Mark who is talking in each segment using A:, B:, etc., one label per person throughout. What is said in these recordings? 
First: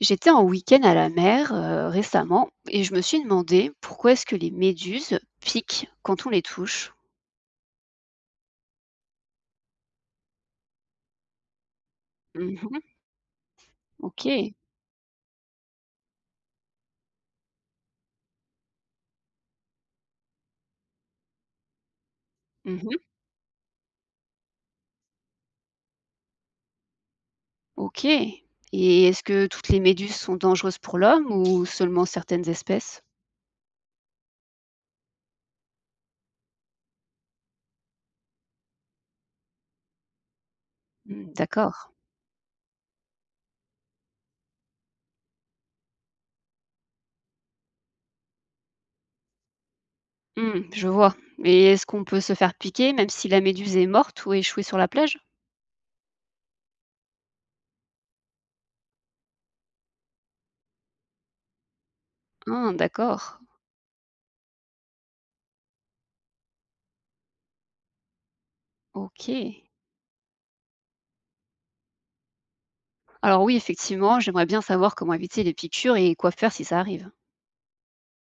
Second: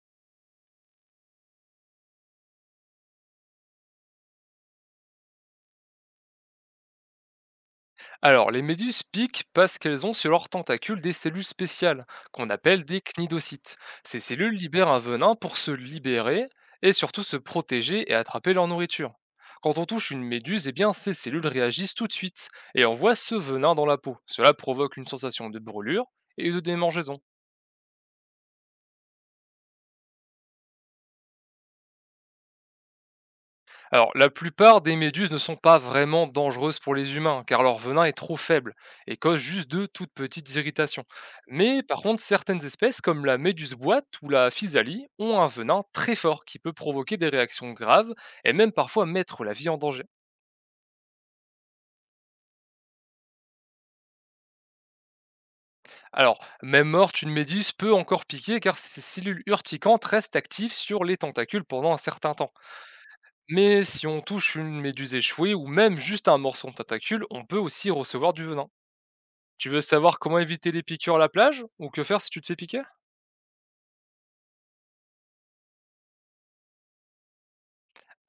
A: J'étais en week-end à la mer récemment et je me suis demandé pourquoi est-ce que les méduses piquent quand on les touche.
B: Alors, les méduses piquent parce qu'elles ont sur leurs tentacules des cellules spéciales, qu'on
A: Mhm,
B: appelle des cnidocytes. Ces
A: ok,
B: cellules libèrent un venin pour se libérer et surtout se protéger et attraper leur nourriture. Quand on touche une méduse, eh bien, ces cellules réagissent tout de suite et
A: mhm,
B: envoient ce venin dans la peau. Cela provoque une sensation de brûlure et de démangeaison.
A: ok. Et est-ce que toutes les méduses sont dangereuses pour l'homme ou seulement certaines espèces?
B: Alors, la plupart des méduses ne sont pas vraiment dangereuses pour les humains, car leur venin est trop faible et cause juste de toutes petites irritations.
A: Hmm, d'accord.
B: Mais par contre, certaines espèces, comme la méduse boîte ou la physalie, ont un venin très fort qui peut provoquer des réactions graves et même parfois mettre la vie en danger.
A: Hmm, je vois. Et est-ce qu'on peut se faire piquer même si la méduse est morte ou échouée sur la plage?
B: Alors, même morte, une méduse peut encore piquer car ses cellules urticantes restent actives sur les tentacules pendant un certain temps.
A: Ah, d'accord.
B: Mais si on touche une méduse échouée ou même juste un morceau de tentacule, on peut aussi recevoir du venin.
A: Ok.
B: Tu veux savoir comment éviter les piqûres à la plage ou que faire si tu te fais piquer?
A: Alors oui, effectivement, j'aimerais bien savoir comment éviter les piqûres et quoi faire si ça arrive.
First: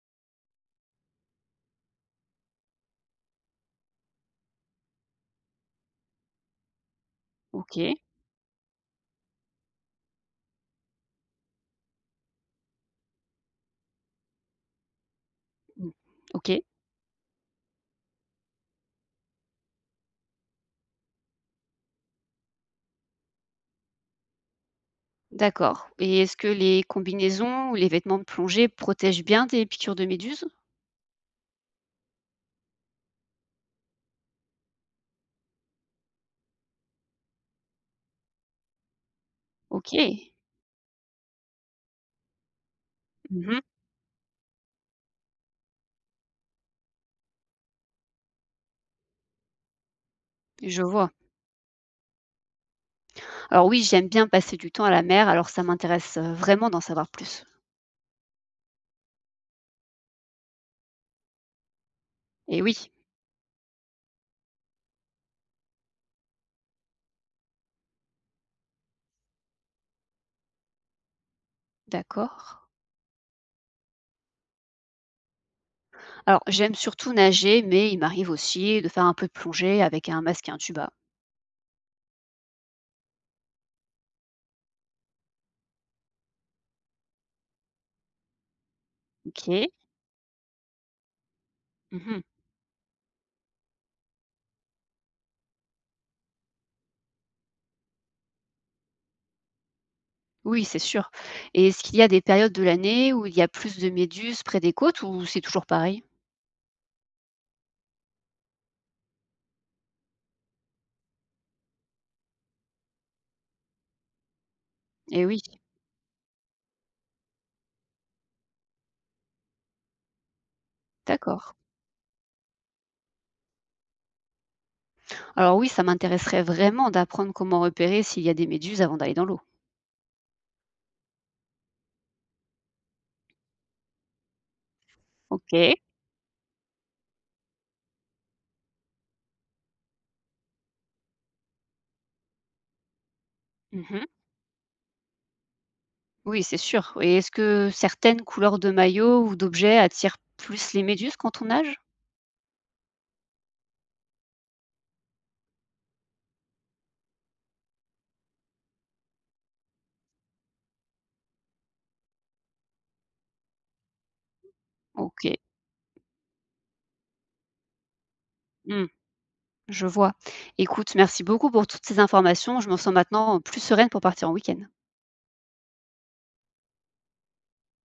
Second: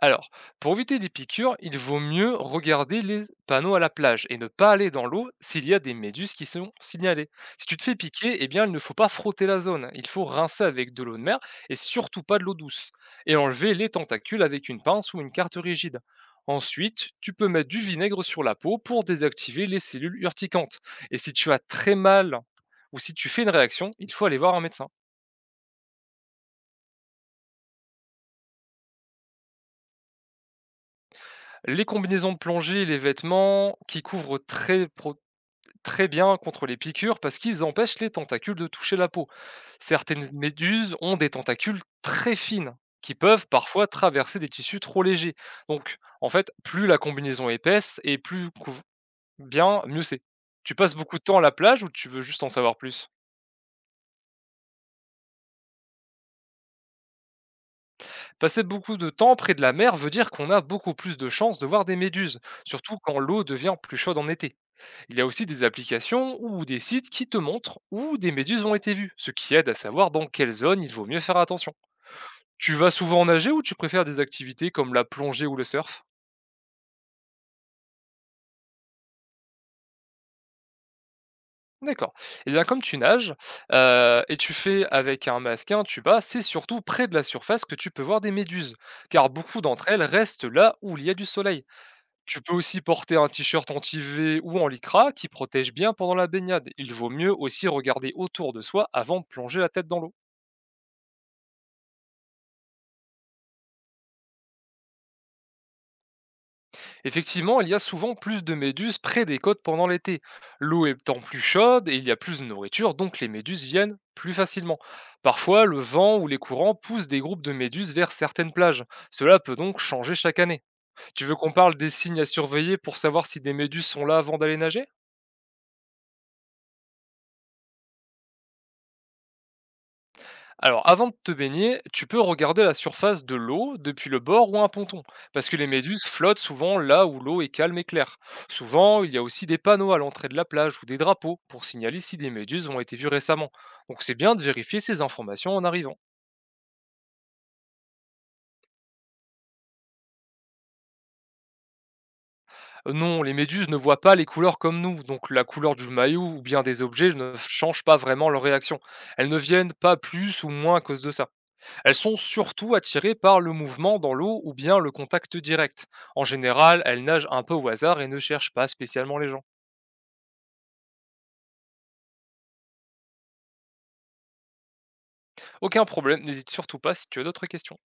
B: Alors, pour éviter les piqûres, il vaut mieux regarder les panneaux à la plage et ne pas aller dans l'eau s'il y a des méduses qui sont signalées. Si tu
A: Ok.
B: te fais piquer, eh bien, il ne faut pas frotter la zone. Il faut rincer avec de l'eau de mer et surtout pas de l'eau douce. Et enlever les tentacules avec une pince ou une carte
A: Hmm,
B: rigide.
A: ok.
B: Ensuite, tu peux mettre du vinaigre sur la peau pour désactiver les cellules urticantes. Et si tu as très mal ou si tu fais une réaction, il faut aller voir un médecin.
A: D'accord, et est-ce que les combinaisons ou les vêtements de plongée protègent bien des piqûres de méduses?
B: Les combinaisons de plongée et les vêtements qui couvrent très, très bien contre les piqûres parce qu'ils empêchent les tentacules de toucher la peau. Certaines
A: OK.
B: méduses ont des tentacules très fines qui peuvent
A: Mmh.
B: parfois traverser des tissus trop légers. Donc, en fait, plus la combinaison est épaisse et plus bien, mieux c'est. Tu
A: Je
B: passes
A: vois.
B: beaucoup de temps à la plage ou tu veux juste en savoir plus.
A: Alors oui, j'aime bien passer du temps à la mer, alors ça m'intéresse, vraiment d'en savoir plus.
B: Passer beaucoup de temps près de la mer veut dire qu'on a beaucoup plus de chances de voir des méduses,
A: Et oui,
B: surtout quand l'eau devient plus chaude en été. Il y a aussi des applications ou des sites qui te montrent où des méduses ont été vues, ce qui aide à savoir dans quelle zone il vaut mieux faire attention.
A: d'accord.
B: Tu vas souvent nager ou tu préfères des activités comme la plongée ou le surf?
A: Alors j'aime surtout nager, mais il m'arrive aussi de faire un peu de plongée avec un masque et un tuba.
B: D'accord. Et bien comme tu nages et tu fais avec un masque et un tuba, c'est surtout près de la surface que tu peux voir des méduses, car beaucoup
A: OK.
B: d'entre elles restent là où il y a du soleil.
A: Mmh.
B: Tu peux aussi porter un t-shirt anti-UV ou en lycra qui protège bien pendant la baignade. Il vaut mieux aussi regarder autour de soi avant de plonger la tête dans l'eau.
A: Oui, c'est sûr, et est-ce qu'il y a des périodes de l'année où il y a plus de méduses près des côtes ou c'est toujours pareil?
B: Effectivement, il y a souvent plus de méduses près des côtes pendant l'été. L'eau étant plus chaude et il y a plus de nourriture, donc les méduses viennent plus facilement.
A: Eh oui,
B: Parfois, le vent ou les courants poussent des groupes de méduses vers certaines plages. Cela peut donc changer chaque année. Tu veux qu'on
A: d'accord.
B: parle des signes à surveiller pour savoir si des méduses sont là avant d'aller nager?
A: Alors oui, ça m'intéresserait vraiment d'apprendre comment repérer s'il y a des méduses avant d'aller dans l'eau.
B: Alors, avant de te baigner, tu peux regarder la surface de l'eau depuis le bord ou un ponton, parce que les
A: Ok.
B: méduses flottent souvent là où l'eau est calme et claire. Souvent, il y a aussi des panneaux à l'entrée de la plage ou des drapeaux pour signaler si des méduses ont été vues récemment. Donc,
A: Mhm.
B: c'est bien de vérifier ces informations en arrivant.
A: Oui, c'est sûr. Et est-ce que certaines couleurs de maillots ou d'objets attirent plus les méduses quand on nage?
B: Non, les méduses ne voient pas les couleurs comme nous, donc la couleur du maillot ou bien des objets ne change pas vraiment leur réaction. Elles ne viennent pas plus ou moins à cause de ça. Elles sont surtout attirées par le mouvement dans l'eau ou bien le
A: Ok.
B: contact direct. En général, elles nagent un peu au hasard et ne cherchent pas
A: Hmm,
B: spécialement les gens.
A: je vois. Écoute, merci beaucoup pour toutes ces informations. Je me sens maintenant plus sereine pour partir en week-end.
B: Aucun problème, n'hésite surtout pas si tu as d'autres questions.